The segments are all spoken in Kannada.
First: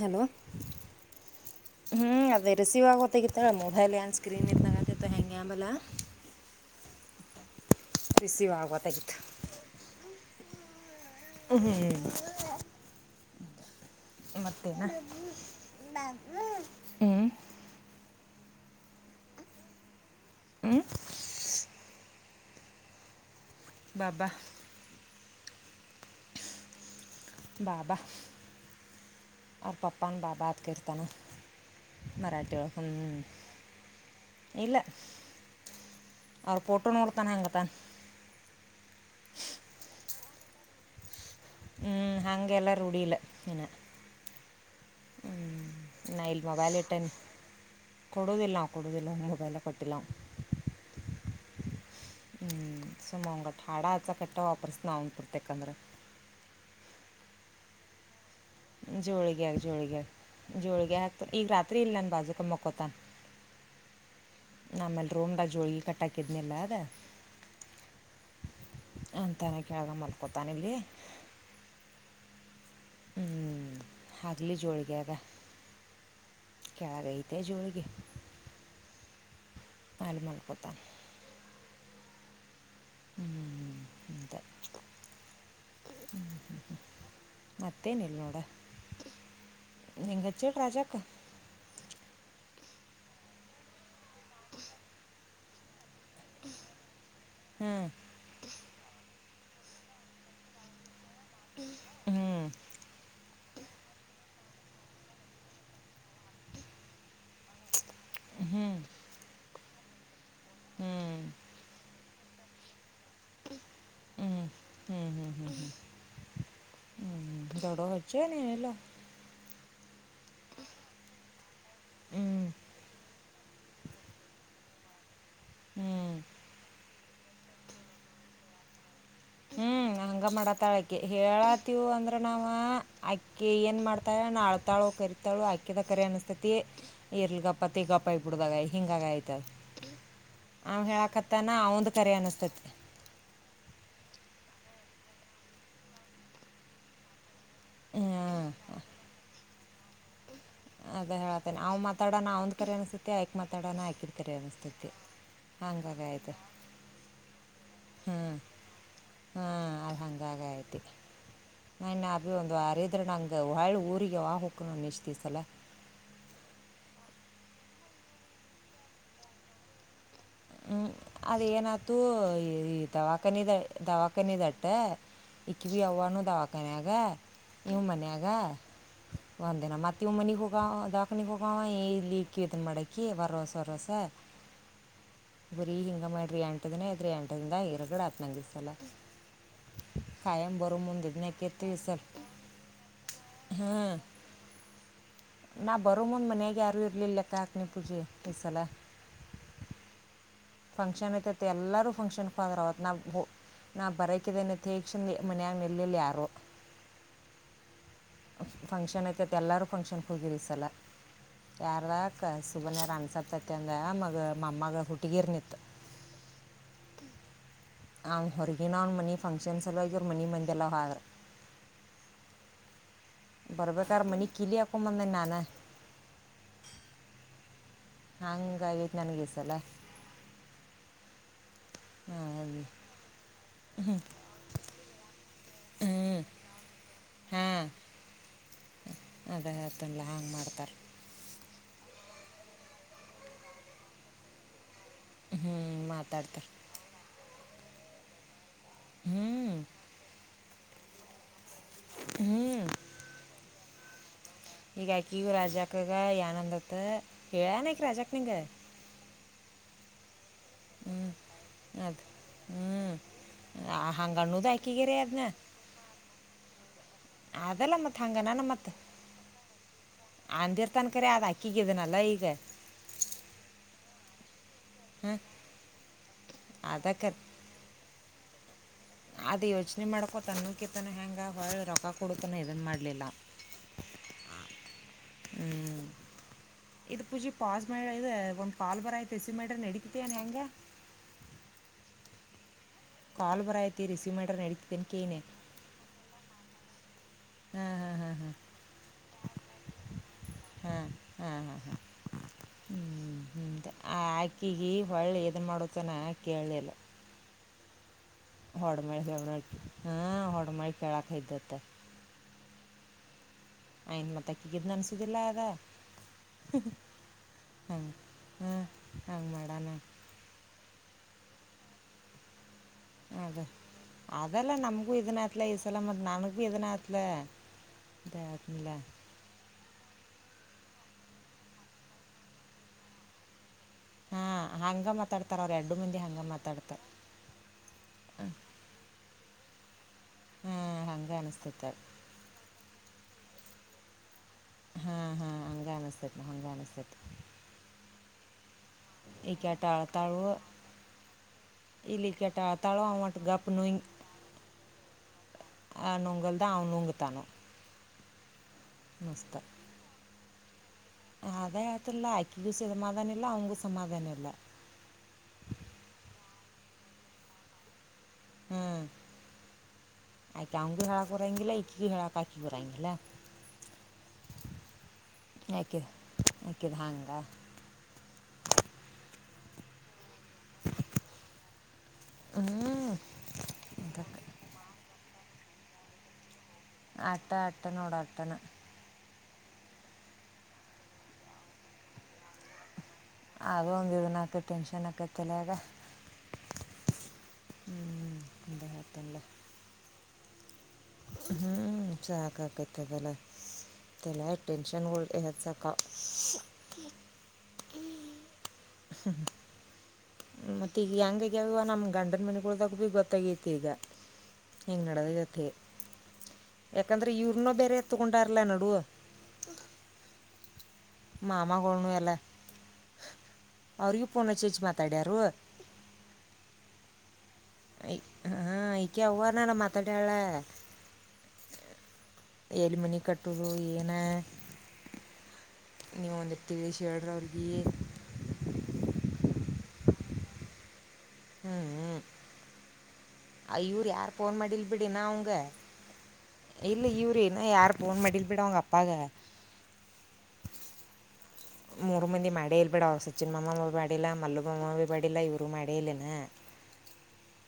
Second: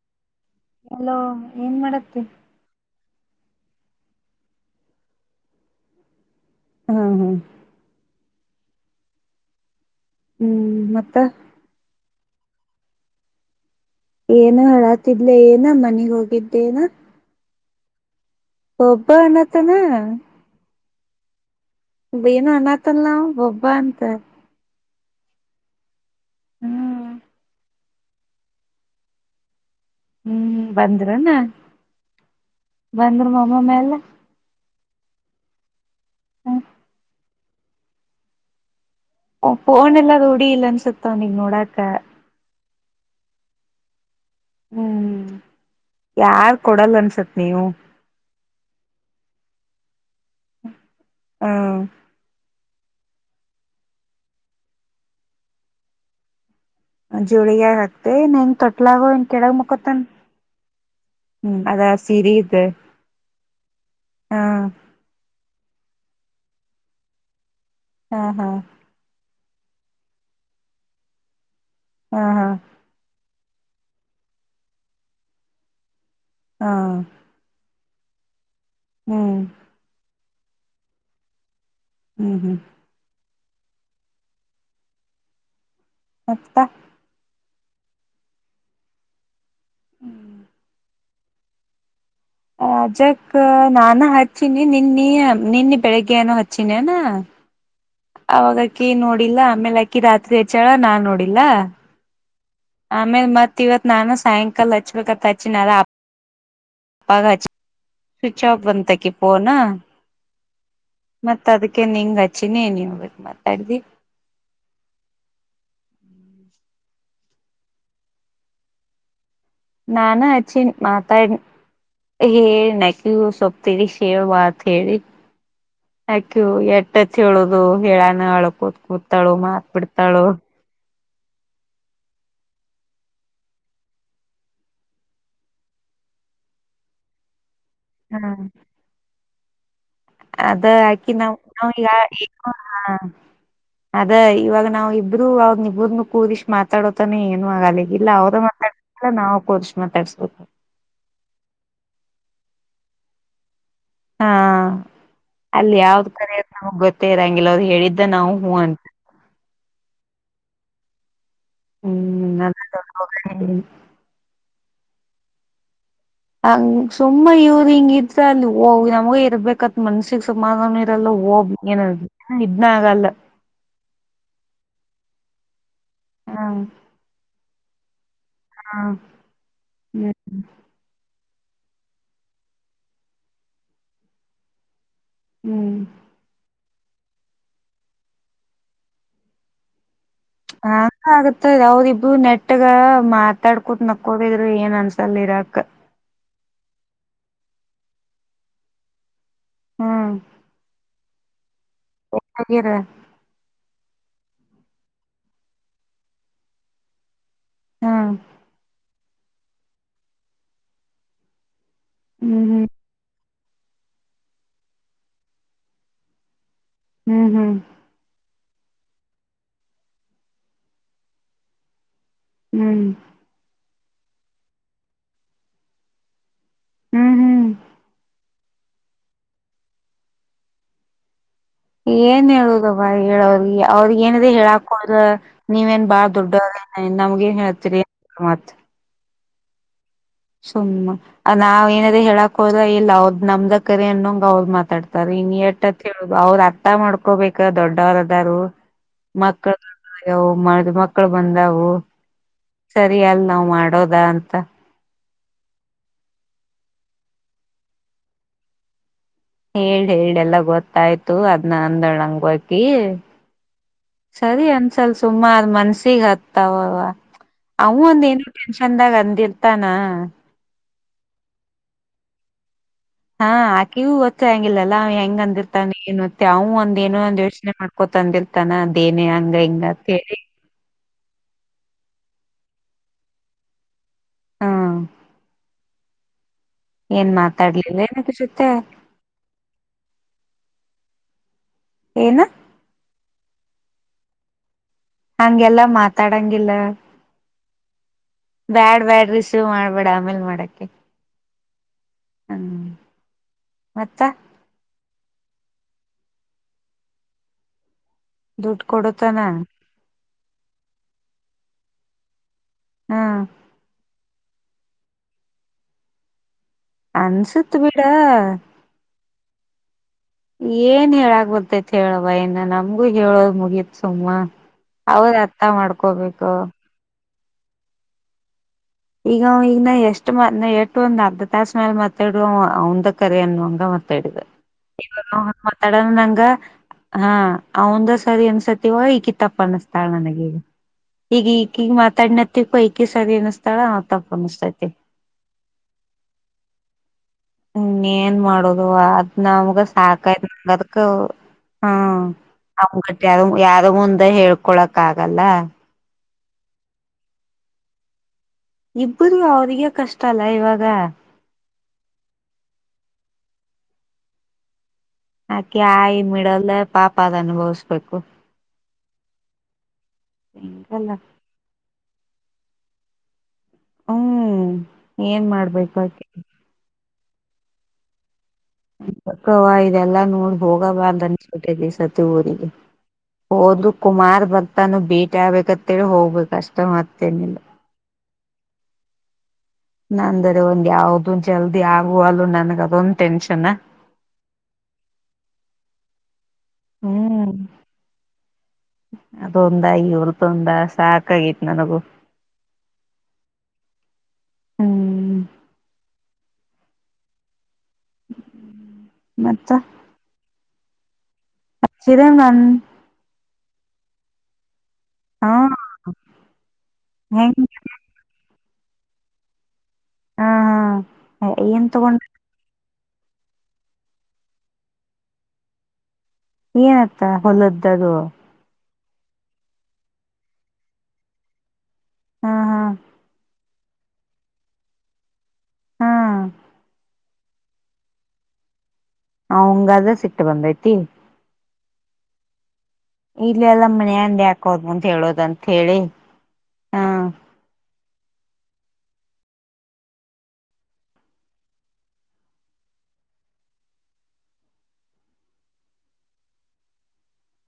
ಹಲೋ ಅಲೋ ಏನ್ ಹ್ಞೂ ಮಾಡತ್ತೆ ಅದೇ ರಿಸೀವ್ ಆಗೋತ್ತಾಗಿತ್ತಲ್ಲ ಮೊಬೈಲ್ ಆನ್ ಸ್ಕ್ರೀನ್ ಎತ್ತು ಹೆಂಗೆ ಆಬಲ್ಲ ಹಾ ಹಾ ರಿಸೀವ್ ಆಗಬಾರ್ದತಾಗಿತ್ತು ಹ್ಮ್ ಮತ್ತ ಹ್ಮ್ ಏನೋ ಮತ್ತೇನ ಹೇಳತಿದ್ದೀಲಾ ಏನ ಮನೆಗ ಹೋಗಿದ್ದ ಏನಾ ಹ್ಞೂ ಒಬ್ಬ ಅನತಾನ ಹ ಏನೋ ಅನ್ನತನ್ಲಾ ಬಬ ಬ ಅಂತ ಬಾಬಾ ಹ್ಮ ಬಾಬಾ ಅವರ ಪಪ್ಪಾನ ಬಾಬಾ ಅಂತ ಹ್ಮ್ ಕರಿತನ ಬಂದ್ರನ ಮರಾಠಿ ಒಳಗ ಹ್ ಬಂದ್ರ ಮಮ್ಮ ಮೇಲೆ ಇಲ್ಲ ಅವ್ರ ಪೋಟೋ ನೋಡ್ತಾನ ಹಂಗ [unintelligible] ಓ ಫೋನ್ ಎಲ್ಲಾ ರೂಢಿ ಇಲ್ಲ ಅನ್ಸುತ್ತ ಅವನಿಗೆ ನೋಡಾಕ ರೂಡಿ ಇಲ್ಲ ಇನ ಹ್ಮ್ ಹ ನಾ ಇಲ್ಲ ಯಾರ್ ಮೊಬೈಲ್ ಕೊಡಲ್ಲ ಇಟೈನಿ ಅನ್ಸತ್ ನೀವು ಕೊಡೋದಿಲ್ಲ ನಾವು ಕೊಡೋದಿಲ್ಲ ಮೊಬೈಲ್ ಕೊಟ್ಟಿಲ ನಾವ ಹ್ಮ ಹ್ಞ ಸುಮ್ಮ ಅವಾಂಗಟ್ಟ ಹಾಡ ಹಚ್ಚಕ ಅಟ್ಟ ವಾಪರ್ಸನ ಅವನ ಪುತ್ರೆಕ ಅಂದ್ರ ಜೋಳಗ್ಯಗ ಹಾಕ್ತಿ ಏನ್ ಹೆಂಗ ಜೋಳಗ್ಯಾಗ ಜೋಳಗ್ಯಾಗ ಜೋಳಗ್ಯಾಗ ಈಗ ಹ್ಮ್ ರಾತ್ರಿ ಅದ ಇಲ್ಲಿ ನನ್ನ ಸೀರಿ ಬಾಜುಕ ಇದ ಮಕ್ಕೊತಾನ ಹಾ ನಮ್ಮಲ್ಲಿ ರೂಮದಾಗ ಜೋಳಗಿ ಕಟ್ಟಾಕ ಇದನ ಇಲ್ಲ ಅದ ಹಾ ಹಾ ತನ ಕಳ್ಗ ಮಲ್ಕೋತಾನ ಇಲ್ಲಿ ಹಾ ಹಾ ಹ್ಮ್ ಹಗಲಿ ಜೋಳಗ್ಯಾಗ ಹಾ ಕೆಳಗ ಐತ ಜೋಳಗಿ ಹ್ಮ್ ಅಲ್ಲಿ ಮಲ್ಕೋತನ ಹ್ಮ್ ಹ್ಮ್ ಹ್ಮ ಅಂತ ಇಷ್ಟ ಮತ್ತ ಮತ್ತೇನಿಲ್ಲ ನೋಡ ನಿಂಗ ಹಚ್ಚಿಳ್ಳ ರಾಜಕ್ಕ ರಾಜಕ್ಕ ನಾನ ಹಚ್ನಿ ನಿನ್ನಿ ನಿನ್ನಿ ಬೆಳಿಗ್ಗೆ ಏನೋ ಹಚ್ಚಿನ ನಾ ಹ್ಞೂ ಅವಾಗ ಅಕಿ ನೋಡಿಲ್ಲ ಇಲ್ಲ ಆಮೇಲೆ ಅಕಿ ರಾತ್ರಿ ಹೆಚ್ಚಳ ನಾ ನೋಡಿ ಇಲ್ಲ ಹ್ಞೂ ಆಮೇಲ್ ಮತ್ತ್ ಇವತ್ ನಾನು ಸಾಯಂಕಾಲ ಹಚ್ಬೇಕತ್ ಹಚ್ಚಿನನಾರ ಅಪ್ಪಾಗ್ ಹಚ್ಚ ಸ್ವಿಚ್ ಆಫ್ ಬಂದಕಿ ಪೋನಾ ಹ್ಞೂ ಮತ್ತ ಅದಕ್ಕೆ ನಿಂಗ್ ಹಚ್ಚಿನಿ ಏನ್ ಹೇಗಬೇಕು ಮಾತಾಡ್ದಿ ಹ್ಞೂ ಹ್ಞೂ ಹ್ಞೂ ತಡೋ ಹಜೆ ನೀನೆಲ್ಲ ನಾನ ಅಚ್ಚಿನ್ ಮಾತಾಡ್ ಹ್ಞೂ ಹೇಳ ನಕ್ಯು ಸೊಪ್ಪತರಿ ಹೇಳ್ ವತ್ಹೇಳಿ ಹ್ಞೂ ಅಕ್ಯ ಎಟ್ಟತ್ ಹೇಳುದು ಹೇಳಾನ ಅಳ ಕೂತ್ ಕೂತಾಳು ಮಾತ್ ಬಿಡ್ತ ನಂಗ ಮಡಕ್ ತಳಿ ಆ ಅಕ್ಕೆ ಹೇಳತೀವಿ ಅಂದ್ರೆ ನಾ ಅಕ್ಕಿ ಏನು ಮಾಡ್ತಾರೆ ನಾಳ್ತಾಳು ಕರಿತಾಳು ಅಕ್ಕಿದ ಕರಿ ಅನ್ನಿಸತೈತಿ ಇರ್ಲ್ಗಪ್ಪ ಪತ್ತತಿ ಗಪ್ಪಾಯ ಹ್ಮ್ ಬಿಡದಾಗ ಹಿಂಗ ಆಯ್ತಿ ತ್ತ ಅದ ಹಾಕಿ ನಾವ್ ನಾವ ಅವಂದು ಕರೆ ಈಗ ಅನಿಸ್ತತಿ ಅದ ಇವಾಗ ನಾವವು ಇಬ್ರು ಅವ್ರ ಇಬ್ಬ್ರನ್ನ ಕೂರಿಸ ಮಾತಾಡೋತಾನೆ ಏನು ಆಗಲಿಗಲ್ಲ ಅವ್ರ ಹ್ಮ್ ಮಾತಾಡಲ್ಲ ನಾವು ಕೂರ್ಸ್ ಮಾತಾಡ್ಸ್ಬದು ಅದೇ ಹೇಳನಿ ನಾವು ಮಾತಾಣ ನಾ ಅವಂದ ಕರಿ ಅನ್ಸತತಿ ಆಯಕ್ತ್ ಹಾ ಅಲ್ಲಿ ಹಂಗಾಗಿ ಯಾವ್ದ್ ಕರ ಆಯ್ತು ನಮಗ್ ಗೊತ್ತೇ ಇರಂಗಿಲ್ಲ ಅವ್ರು ಹೇಳಿದ ನಾವು ಹ್ಮ್ ಹೂಂಟ ಹಾಂ ಅಹಂಗಾಗತಿ ನಾನ್ನ ಅ ಹ್ಮ್ ಅದ ಒಂದು ಅರಿದ್ರೆ ನಂಗ ದೊಡ್ಡ ವಳ ಊರಿಗೆ ಹ [unintelligible] ದೀಸಲ್ಲ ಹಂಗ ಸುಮ್ಮ ಇವರು ಹಿಂಗ ಇದ್ರ ಅಲ್ಲಿ ಹೋಗ್ ನಮಗೆ ಇರ್ಬೇಕತ್ ಮನ್ಸಿಗೆ ಹ್ಮ್ ಅದ ಏನತು ಈ ಇದನ್ನ ಆಗಲ್ಲ ದವಾಖಾನ ದ ದವಾಖಾನ ದಟ್ಟೆ ಭ ಅವ್ವನೂ ಹಾ ದವಾಖಾನೆಯಾಗ ನೀವ್ ಮನೆ ಆಗ್ ಗ ಹಾ ಒಂದಿನ ಮತ್ತ ಹ್ಮ್ ಮನಿ ಹುಗ ಅದ ಪನಿ ಪೋಕ ಏ ಲೀವ ಕ ಇತನ ಮಡಕಿ ವರವೋಸ ವರೋಸ ಬರೀ ಹ್ಮ್ ಹೆಂಗ ಮಾಡಿರಿ ಆಂ ಎದಿನೇ ಅಐದ್ರರಿ ಎಂಟದಿಂದ ಹರಗಡೆ ಆತ್ನಂದಿಸ್ತಲ್ಲ ಹ ಆಗತ್ತದ ಅವಾವ್ರಿಬ್ಬರು ನೆಟ್ಗ ಮಾತಾಡ್ ಕುತ್ ಹಾಂ ನಕ್ಕೋದಿದ್ರು ಏನ್ ಅನ್ಸಲ್ ಇರಾಕ್ ನಾ ಬರೋ ಮುಂದ್ ಮನೆಗೆ ಯಾರು ಇರ್ಲಿಲ್ಲ ಲೆಕ್ಕ ಹಾಕ್ನಿ ಪೂಜೆ ಈ ಸಲ ಹ್ಮ್ ಫಂಕ್ಷನ್ತ್ತ ತ್ಯಾ ಎಲ್ಲರೂ ಫಂಕ್ಷನ್ ಆದ ಗಿರ ಅವತ್ ನಾವು ನಾ ಬರ ಕಿಯನ್ನು ದೀಕ್ಷೆಗೆ ಮನೆಯ ನೆಲ್ಲಿಲ್ಲ ಯಾರು ಹ್ಮ್ ಫಂಕ್ಷನ್ತ್ತ [unintelligible] ಎಲ್ಲರೂ ಫಂಕ್ಷನ್ಗೆ ಹೋಗಿರಿ ಈ ಸಲ ಯಾರಕ್ಕ ಹ್ಮ್ ಸುಮನೆ ರ [unintelligible] ಅನ್ಸತ ಮತ್ತಂದ ಮಗ ಮಮ್ಮಗೆ ಹುಟ್ಟಗಿರ್ ನಿತ್ತು ಹ್ಮ್ ಹ್ಮ್ ಅವ ಹೊರಗಿನ ಅವ್ನ ಮನ ಫಂಕ್ಷನ್ಸ [unintelligible] ಮನಿ ಮಂದಿಲ್ಲ [unintelligible] ಹ್ಮ್ ಬರಬೇಕೇಕಾರ ಮನಿ ಕಲಿಯಕ ಬಂದ ನಾನ ಹ್ಮ್ ಹ್ಮ್ ಹಂಗಯ್ತ್ [unintelligible] ನನಗ್ ಈ ಸಲ ಏನ್ ಹ್ಞೂ ಹೇಳುದವ [unintelligible] ಹೇಳ ಅವ್ರಿಗೆ ಏನದ ಹೇಳಾಕೋದ [unintelligible] ನೀವೇನ್ ಬಾಳ್ ದೊಡ್ಡರ [unintelligible] ನಮ್ಗ ನ್ ಹೇಳ್ತಿರಿ ಮತ್ ಅದೇ ಅದೇ [unintelligible] ತಲ್ಲ ಹಾಂಗೆ ಮಾಡ್ತಾರೆ ಸುಮ್ಮ ನಾವ್ ಏನದೇ ಹೇಳಾಕ್ ಹೋದ ಇಲ್ಲ ಅವ್ರದ್ ನಮ್ದ ಕರಿ ಅನ್ನೋಂಗ ಅವ್ರ ಮಾತಾಡ [unintelligible] ಇನ್ ಹ್ಞೂ ಎಷ್ಟತ್ ಹೇಳುದು ಅವ್ರು ಮಾತಾಡ್ತಾರೆ ಅರ್ಥ ಮಾಡ್ಕೋಬೇಕು [unintelligible] ದೊಡ್ಡವರ ಅದಾರು ಹ್ಞೂ ಮಕ್ಕಳ ಮ [unintelligible] ದು ಮಕ್ಕಳ ಬಂದಾವ ಓ [unintelligible] ಹ್ಞೂ ಸರಿ ಅಲ್ ನಾವ್ ಮಾಡೋದು [unintelligible] ವ ಅಂತ ಯಾಕ ಇ [unintelligible] ರಾಜಾಕಾಗ ಏನಂದತ್ [unintelligible] ಏನಿಕ್ ರಾಜಾಕ ನಿಗೆ [unintelligible] ಹೇಳಿ ಹೇಳಿ ಎಲ್ಲ ಗೊತ್ತಾಯ್ತು ಅದ್ನ ಅದು ಅಂದಂಗಕಿ ಹ್ಞೂ ಹಂಗೆ ಸರಿ ಅನ್ನೋದು ಆಕಿಗೆ ಅನ್ಸಲ್ ರೀ ಸುಮ ಅದನ್ನ ಅದ್ ಮನ್ಸಿಗೆ ಹತ್ತಾವವ ಅವ ಅದಲ್ಲ ಮತ್ತು ಒಂದ ಏನೋ ಹಂಗನ ಮತ್ತು ಟೆನ್ಷನ್ದಾಗ ಅಂದಿರ್ತಾನ ತನಕರಿ ಅದ ಹಾಕಿಗಿದನಲ್ಲ ಈಗ ಹಾ ಅಕಿಗೂ ಗತ್ತು [unintelligible] ಹಂಗಿಲ್ಲಲ್ಲ ಹಾಂ ಹೆಂಗ ಅಂದಿರ್ತಾನೆ ಏನು [unintelligible] ಏನೂ ಒಂದ ಯೋಚನೆ ಮಾಡ್ಕೊತಂದಿರ್ ತನ ಅದ್ ಯೋಚನೆ ಮಾಡ್ಕೊತನ್ನ [unintelligible] ಕಿರ್ತನ ಹೆಂಗ ರೊಕ್ಕ ಕೊಡ ತನ ಇದನು ಮಾಡಲಿಲ್ಲ ಹ್ಮ್ ಹ್ಮ್ ಇದು ಏನ್ ಪೂಜಿ ಪಾಸ್ ಮೇ ಮಾತಾಡ್ಲಿಲ್ಲ ಇ ಏನಕಿ [unintelligible] ಜೊತೆ ಒಂದು ಕಾ ಲ್ ಬರಯ್ತೆ ಮೇಟ್ರ ನಡಿಕಿತಿಯನ್ ಹೆಂಗ [unintelligible] ಏನು ಕಲ್ ಬರೋಯ್ತೆ ರಿಸೀವ್ಮಾಡ್ರಿ ನಡಿ [unintelligible] ಹಂಗೆಲ್ಲಾ ಮಾತಾಡಂಗಿಲ್ಲ ಹಾಂ ಹಾಂ ಬ್ಯಾಡ್ ಬ್ಯಾಡ್ ರಿಸೀವ್ ಮಾಡ್ಬೇಡ ಆಮೇಲ್ ಮಾಡಕೆ ಹ ಹ ಹಾ. ಹ್ಮ್ ಹ್ಮ್ ಹ ಮತ್ತ ಆಕಿಗಿ ಒಳ್ ದುನ್ ಮಾಡೋಚನ ಕೇಳ್ಲಿಲ್ಲ. ದುಡ್ಡು ಹೊಡ್ಮೇಲ್ ಕೊಡುತನ ಜಾಗ್ಳ ಹ. ಹಾ ಹೊಡ್ಮಳ್ ಕೆಳಕ್ ಐದ್ದತ್ತ. ಹಾ ಅಯನ್ ಮತ್ತಕಿ ಕಿದ್ನ್ ಅನ್ಸುದಿಲ್ಲ ಅದ. ಅನ್ಸುತ್ ಬಿಡ. ಹಂಗ್ ಮಾಡಾನ. ಏನ್ ಹೇಳಾಗ್ ಬರ್ತೈತಿ ಹೇಳವ್ವ ಇನ್ನ ನಮ್ ಅದೇ ಅದಲ್ಲ ನಮ್ಗೂ ಅವ್ರ ಇದನತ್ಲ ಅರ್ಥ ಇ ಸಲ ಮತ್ ಮಾಡ್ಕೋಬೇಕು ನನ್ಗೂ ಇದ ನತ್ಲ. ತ್ಯ ಈಗ ಈಗ್ನ ಎಷ್ಟ್ ಎಷ್ಟ ಮ ಎಟು ಒಂದ್ ಅರ್ಧ ತಾಸ್ ಮೇಲ್ ಮತ್ತೆ ಡ್ರೋ ಅವ್ನ್ದೆ ಕರೆ ಅನ್ನು ಹಂಗ ಹಾಂ ಹಂಗೆ ಇವಾಗ ಅವ್ ಮಾತಾಡ್ತಾರೆ ಅವ್ರು ಎರಡು ಮಂದಿ ಹಂಗೆ ಮಾತಾಡಿದ ಮಾತಾಡ್ತಾರೆ ಹ ಅವ್ನ್ದ ಸರಿ ಅನ್ಸತದ್ ಇಕಿ ಟಪ್ ಅನ್ಸ್ ಟಾಳ್ ನನ್ಗೀಗ ಹಾಂ ಹಂಗೆ ಇಗ್ ಅನಿಸ್ತೈತೆ ಇಕಿಗ್ ಮಾತಾಡ್ನತಿದ್ ಪಯ್ಕೀಸ್ ಸರಿ ಅನುಸ್ ಚಳ ವಾತಬ್ ಹಾ ಹಾ ಹಂಗ್ ಅನುಸ್ತೈತ್ ಹಂಗ ಅನುಸ್ತೈತ್. ಇನ್ನ್ ಏನ್ ಮಾಡೋದ್ ಅದ್ ನಮಗ ಈಕೆಟ ಅಳ್ತಾಳು ಸಾಕಾಯತ್ ನಂಗದಕ ಹ್ಮ ಇಲ್ಲಿ ಈಕೆಟ ಅಳ್ತಾಳು ಅವಗಟ್ಟ ಅವ ಒಟ್ಟು ಯಾರ್ ಗಪ್ ಯಾರ್ ನುಂಗ್ ಮುಂದ್ ಹೇಳ್ಕೊಳಕ್ ಆಗಲ್ಲ. ಉಗುಲ್ದಾ ಅವ್ನುಂಗ ತಾನು. ಇಬ್ರುನು ಅವ್ರಿಗೆ ಕಷ್ಟ ಅಲ್ಲ. ಐ ಇವಾಗ. ಅದೇ ಆತಲ್ಲ ಆಕಿಗೂ ಸ್ ಸಮಾಧಾನ ಇಲ್ಲ ಅವ್ನ್ಗೂ ಸಮಾಧಾನ ಇಲ್ಲ. ಆಕಿ ಆಯಿ ಮಿಡಲ್ ಪಾಪ ಅದ್ ಅನುಭೂಸ್ಬೇಕು. ಹ್ಮ್ ಆಕಿ ಅವುಂಗು ಹಂಗಲ್ಲ ಹೇಳಕ್ ಬರಂಗಿಲ್ಲ ಈಕಿಗು ಹೇಳಕ್ ಪಾಕಿ ಬರಂಗಿಲ್ಲ. ಹ್ಮ್ ಏನ್ ಮಾಡ್ಬೇಕು ಆಕಿ. ವಾ. ಜಿಪ್ ತಕ್ವಾ ಇದೆಲ್ಲಾ ನೋಡ್ ಹೋಗಬಾರ್ದ ಅನುಸ್ಬುಟೈತಿ ಈ ಸತಿ ಊರಿಗಿ ಹ್ಞೂ ಹೋದ್ರು ಕುಮಾರ್ ಬರ್ತಾನ ಬೇ ಬ್ಯಾಬೇಕತೆಳಿ ಹೋಗ್ಬೇಕ್ ಅಷ್ ಅತ್ತ ಅತ್ತ ನೋಡ್ ಅತನ. ನಂದೆಡೆ ಒಂದ್ ಯಾವ್ದು ಜಲ್ದಿ ಆಗುವಲ್ಲೂ ನನ್ಗ್ ಅದೊಂದ್ ಟೆನ್ಷನ್ ಅದೊಂದು ಇದುನ್ ಅಕ್ಕ ಟೆನ್ಶನಕ್ಕ ತಲ್ಯಾಗ. ಹ್ಮ್ ಅದೊಂದಾಗಿ ಇವ್ರ ತೊಂದ್ ದಾಸ್ ಹ್ಮ್ ಸಾಕ್ ಆಕತದಲ್ಲೆಲ್ಲ ತಲ್ಯಾಗ್ ಟೆನ್ಷನ್ ಒಳ್ ಹ್ಮ್ ಹೆದ್ಸಕ. [unintelligible] ಹ್ಮ್. ಮತ್ತ. ತ್ತಿಗ್ ಹೆಂಗೈ ಯಲ್ವ ನಮ್ ಗಂಡನ ಚಿರನ್ ಮನೆಗೆ ಹೋದಾಗ್ಲಿ ಗೊತ್ತಾಗಿದ್ ಈಗ ಹಿಂಗ್ ಹಾ ನಡೆದಂತ ಹೇಳಿ ಯಾಕಂದ್ರೆ ಹೆಂಗ ಇವ್ರನ ಬೇರೆ ತಗೊಂಡಾರ್ ಇಲ್ಲೇ ನಡುವ್ ಆ ಹಾ ಹಾ ಮಾಮ ಏನ್ ಗೊಳ್ನು ತಗೊಂಡ ಎಲ್ಲ. ಅವ್ರಿಗೂ ಪೋನ್ ಹಚ್ಚಿ ಹಚ್ಚಿ ಮಾತಾಡ್ಯಾರು. ನೀ ಅತ್ತ ಹೊಲದ್ದದು ಕ್ಕೆ ಅವ್ವ ನನ್ ಮತಾಡ್ಯಾಳೆ. ಹಾ ಹಾ ಎಲ್ಲಿ ಮನೆ ಕಟ್ಟು ಅವರು ಏನ ಹಾ ನೀವು ಒಂದಿರ್ತೀವಿ ಶ ಹೇಳ್ರಿ ಅವ್ರಿಗಿ ಅವ್ನ್ಗದೆ ಸಿಟ್ ಬಂದೈತಿ. ಹ್ಮ್ ಹ್ಮ್ ಇಲ್ಲ ಎಲ್ಲ ಇವ್ರು ಯಾರ್ ಮನ್ಯಂಡ್ ಫೋನ್ ಮಾಡಿಲ್ ಯಾಕೋದ್ ಅಂತ ಬಿಡ್ ಇನ್ನ ಅವ್ನ್ಗ ಹೇಳೋದಂತ ಹೇಳಿ ಹಾ ಇಲ್ಲ ಇವ್ರ್ ಇನ್ನ ಯಾರ್ ಫೋನ್ ಮಾಡಿಲ್ ಬಿಡೋ ಅವ್ವ ಅಪ್ಪಾಗ ಮೂರ್ ಮಂದಿ ಮಾಡೇ ಇಲ್ ಬಿಡೋ ಅವ್ನ್ ಸಚಿನ್ ಮಾಮನವ್ರ್ ಮಾಡಿಲ್ಲ ಮಲ್ಲು ಮಾಮಾ ಬಿ ಮಾಡಿಲ್ಲ ಇವರು ಮಾಡೇ ಇಲ್ಲೇನ.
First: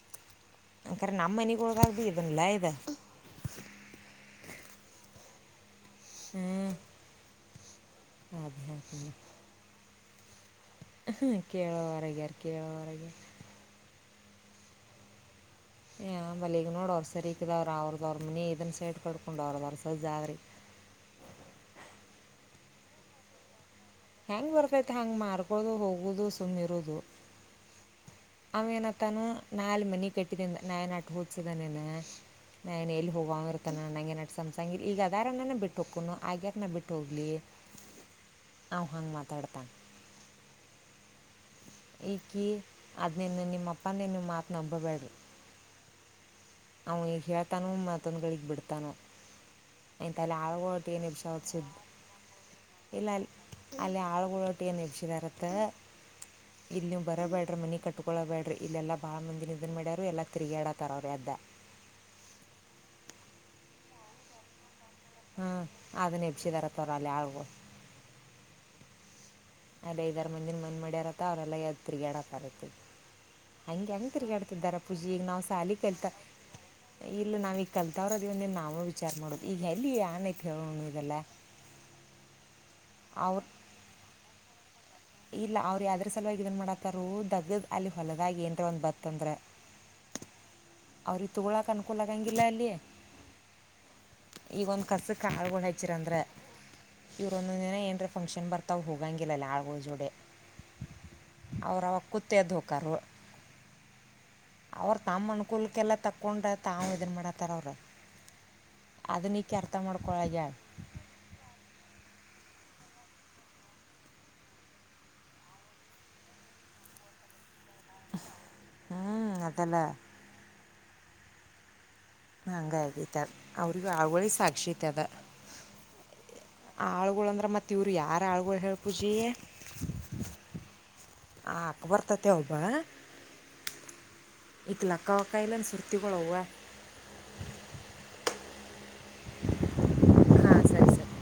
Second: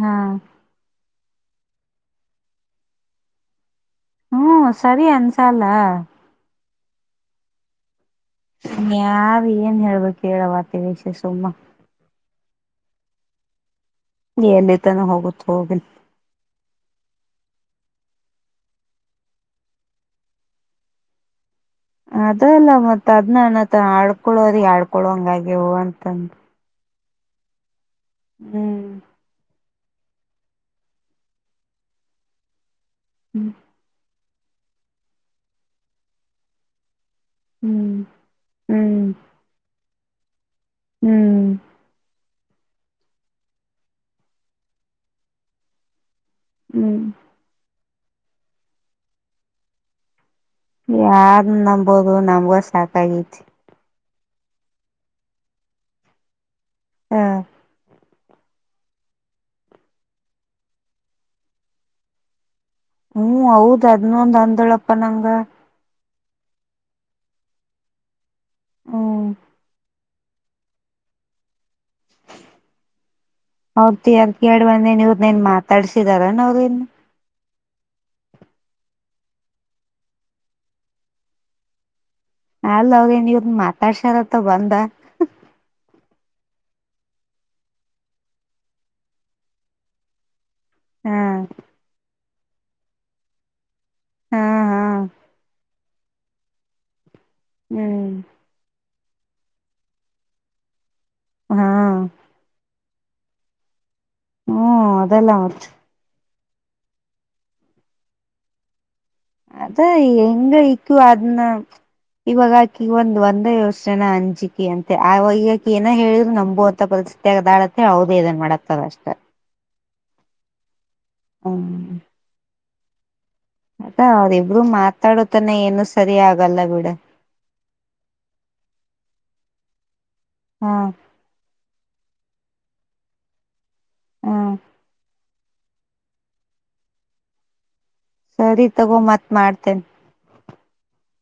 ಹಾ ಅಕರ ನಮ್ಮ ಮನೆಗೋಳಗಾಗಿ ಇದನ್ನಲ್ಲ ಇದು. ಹ್ಮ್ ಸರಿ ಅನ್ಸಲ್ಲ. [unintelligible] ಅದು ಹೇಳ್ತೀನಿ ಯಾರ್ ಏನ್ ಹೇಳ್ಬೇಕ್ ತ್ತೇಳವ್ವ. ಕೃಷ್ಣ ವಿಷೆ ಸುಮ್ಮ ಕೇಳೋವರ್ ನೀ ಎಲ್ಲಿ ತಾನ ಹೋಗೋದು. ಏ ಬಲಿ ಈಗ್ ನೋಡು ಅವ್ರ್ ಸ್ ಸರಿಕದವ್ರ ಅವ್ರದವ್ರ ಮನಿ ಇದನ್ನ ಸೈಡ್ ಕಟ್ಕೊಂಡು ಅವ್ರದವ್ರ ಸಜ್ಜ ಆದ್ರಿ. ಅದಲ್ಲ ಮತ್ತ್ ಅದ್ನಣ ತ್ತ ಹೆಂಗೆ ಆಡ್ಕೊಳೋರಿಗ್ ಬರ್ತೈತೆ ಆಡ್ಕೊಳ ಹಂಗೆ ಹಂಗಾಗ್ಯಾವು ಮಾರ್ಕೊಳ್ಳೋದು ಹೋಗೋದು ಅಂತಂದ್ ಆಮೇನ ತನು ನಾಲ್ ಮನೆ ಕಟ್ಟಿದಿಂದ ನಾಯನ್ಟ ಓದಸಿದೇನ ನಾನನ್ ಎಲ್ಲಿ ಹೋಗುವಾಗ ಹ್ಮ್ ಇರ್ತಾನ ನಂಗೆ ಸಸಂಗಿರ್ ಈಗ ಅದಾರ ನಾನ ಬಿಟ್ಟ ಹಕುನು ಆಗ್ಯಾರ ನ ಬಿಟ್ಟ ಹೋಗಿ ಲಿ ಆಂಗ ಹ್ಮ್ ಹ್ಮ್ ಮಾತಾಡ್ತಾ ಹ್ಮ್ ಕಿ ಅದ್ ನಿನ್ನ ನಿಮ್ಮಪ್ಪ ನೀನು ಮಾತ ನಂಬಬೇಡ್ರಿ ಅವ ಹ್ಮ್ ಈ ಗ ತಾನು ಮತ್ ದ್ ಗಳಿಗೆ ಬಿಡ್ತಾನೋ ಅಲ್ಲಿ ಆಳುಗಳೊಟ್ಟು ಏನು ಯಾರ ಎಬ್ಸಾವತ್ತು ಸುದ್ದಿ ನಂಬಂಬೋದು ನಮ್ಗ ಸಾಕಾಗತಿ ಪೂಳೋಟ್ಟಿಯ ನಚಿ ತರತ್ತ ಇಲ್ಲಿ ನೀವು ಹ ಬರಬೇಡ್ರ ಮನಿ ಕಟ್ಟ ಕಳಬೇಡ್ರ ಇಲ್ಲೆಲ್ಲ ಬಾಳ ಮಂದಿ ನಿನ್ ಮಾಡಡ್ಯ್ ಎಲ್ಲ ತಿರುಗಾಡತಾರ ಅವ್ರೀ ಅದ ಹ್ಮ್ ಹೌದ್ ಹದ್ನೊಂದ್ ಹಂದಳ ಪ್ಪ ನಂಗ ಅದ ಎಪಿಸಿ ತರತ್ತೋರ ಅಲ್ಲ ಆಳ್ಗೋ ಹ್ಮ್ ಅದೇ ಐದಾರ ಮಂದಿನ ಮಣ್ ಮಾಡ್ಯಾರತ್ತ ಅವರೆಲ್ಲ ಎ ತಿರುಗಾಡಕ್ಕರತ್ತೆ ಹಂಗೆ ಹೆಂಗೆ ಅವ್ರ ಕೇಳ್ ತಿರುಗಾಡ್ತಿದ್ದಾರ ಬಂದೇನ್ ಪೂಜೆ ಈಗ ಇವ್ರನೇನ್ ನಾವು ಸಾಲಿ ಕಲ್ತ ಮಾತಾಡ್ಸಿದಾರನ್ ಅವ್ರೇನ್ ಇಲ್ಲ ನಾವೀ ಕಲ್ತಾವ್ರ ಅದ ಒಂದನ್ ನಾವ ವಿಚಾರ ಮಾಡುದು ಈಗ ಎಲ್ಲಿ ಏನೈ ಹೇಳೋಣ ಇದೆಲ್ಲ ಅಲ್ಲ ಅವ್ರಿ ಅವ್ರು ನೀವು ಮಾತಾಡ್ಸಾರತ್ತ ಬಂದ ದ ಇಲ್ಲ ಅವ್ರ ಯ್ದ ಸಲುವಾಗಿ ಇದನ್ ಮಾಡತ್ತಾರ ದಗ್ ಅಲ್ಲಿ ಹೊಲದಾಗಿ ಏನ್ರ ಒಂದ್ ಬತ್ ಅಂದ್ರೆ ಹಾ ಅವ್ರ ತಗಳಾಕ್ ಅನ್ಕೂಲಂ ಬಲಾಲಿ ಹಾ ಹಾ ಈಗೊಂದ್ ಕಸ ಕಾಳ್ಗಳು ಹಚ್ಚಿರಂದ್ರೆ ಇವ್ರುನೋಂದಿನ ಏನ್ರ ಹ್ಮ್ ಫಂಕ್ಷನ್ ಬರ್ತಾವ್ ಹೋಗಿ ತಂಗಿಲ್ಲಲ್ಲ ಆಳ್ಗೂ ಜೂಡೆ ಹಾ ಅವ್ರವ ಕುತ್ತೇ ದುಃಖರು ಹ್ಮ್ ಅದೆಲ್ಲಾ ಮತ್ತೆ ತಕ್ಕೊಂಡ್ರ ತಾವು ಇದನ್ ಮಾಡತಾರ ಅವ್ರ ಅದು ಎಂಗ ಇಕ್ಕ ಅದನ್ನ ಇವಾಗಕಿ ಒಂದ್ ಒಂದೇ ಯೋಚನ ಅಂಜಿಕೆ ಅಂತೆ ಆವಾಗ ಈಗಕ ಏನ ಹೇಳಿದ್ರು ನಂಬುವಂತ ಪರಿಸ್ಥಿತಿ ಆದಾಳ ಮತ್ತೆ ಹೌದ ಇದನ್ ಮಾಡತದ ಅಷ್ಟ. ಹ್ಮ್ ಅದಲ್ಲ ಹ್ಮ ಹಂಗ ಆಗೈ ಅವ್ರಿಗ ಆಳ್ಗಳಿಗ್ ಅವ್ರಿಬ್ರು ಸಾಕ್ಷಿತ್ ಅದ ಮಾತಾಡೋತನ ಏನು ಸರಿ ಆಗಲ್ಲ ಬಿಡ ಆಳ್ಗಳು ಅಂದ್ರ ಮತ್ ಇವರು ಯಾರ್ ಆಳ್ಗಳು ಹೇಳ್ ಖುಷಿ. ಹಾ ಅಕ್ಬರ್ ತತೆ ಒಬ್ಬ ಹಾ ಈತ ಲೆಕ್ಕವ್ ತ್ತಾಯ್ಲನ್ ಸುತ್ತಿಗೋಳವೆ. ಸರಿ ತಗೊ ಮತ್ ಮಾಡ್ತೀನಿ. ಹಾಂ ಸರಿ ಸರಿ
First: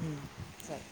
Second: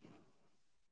ಹ್ಮ್ ಸರಿ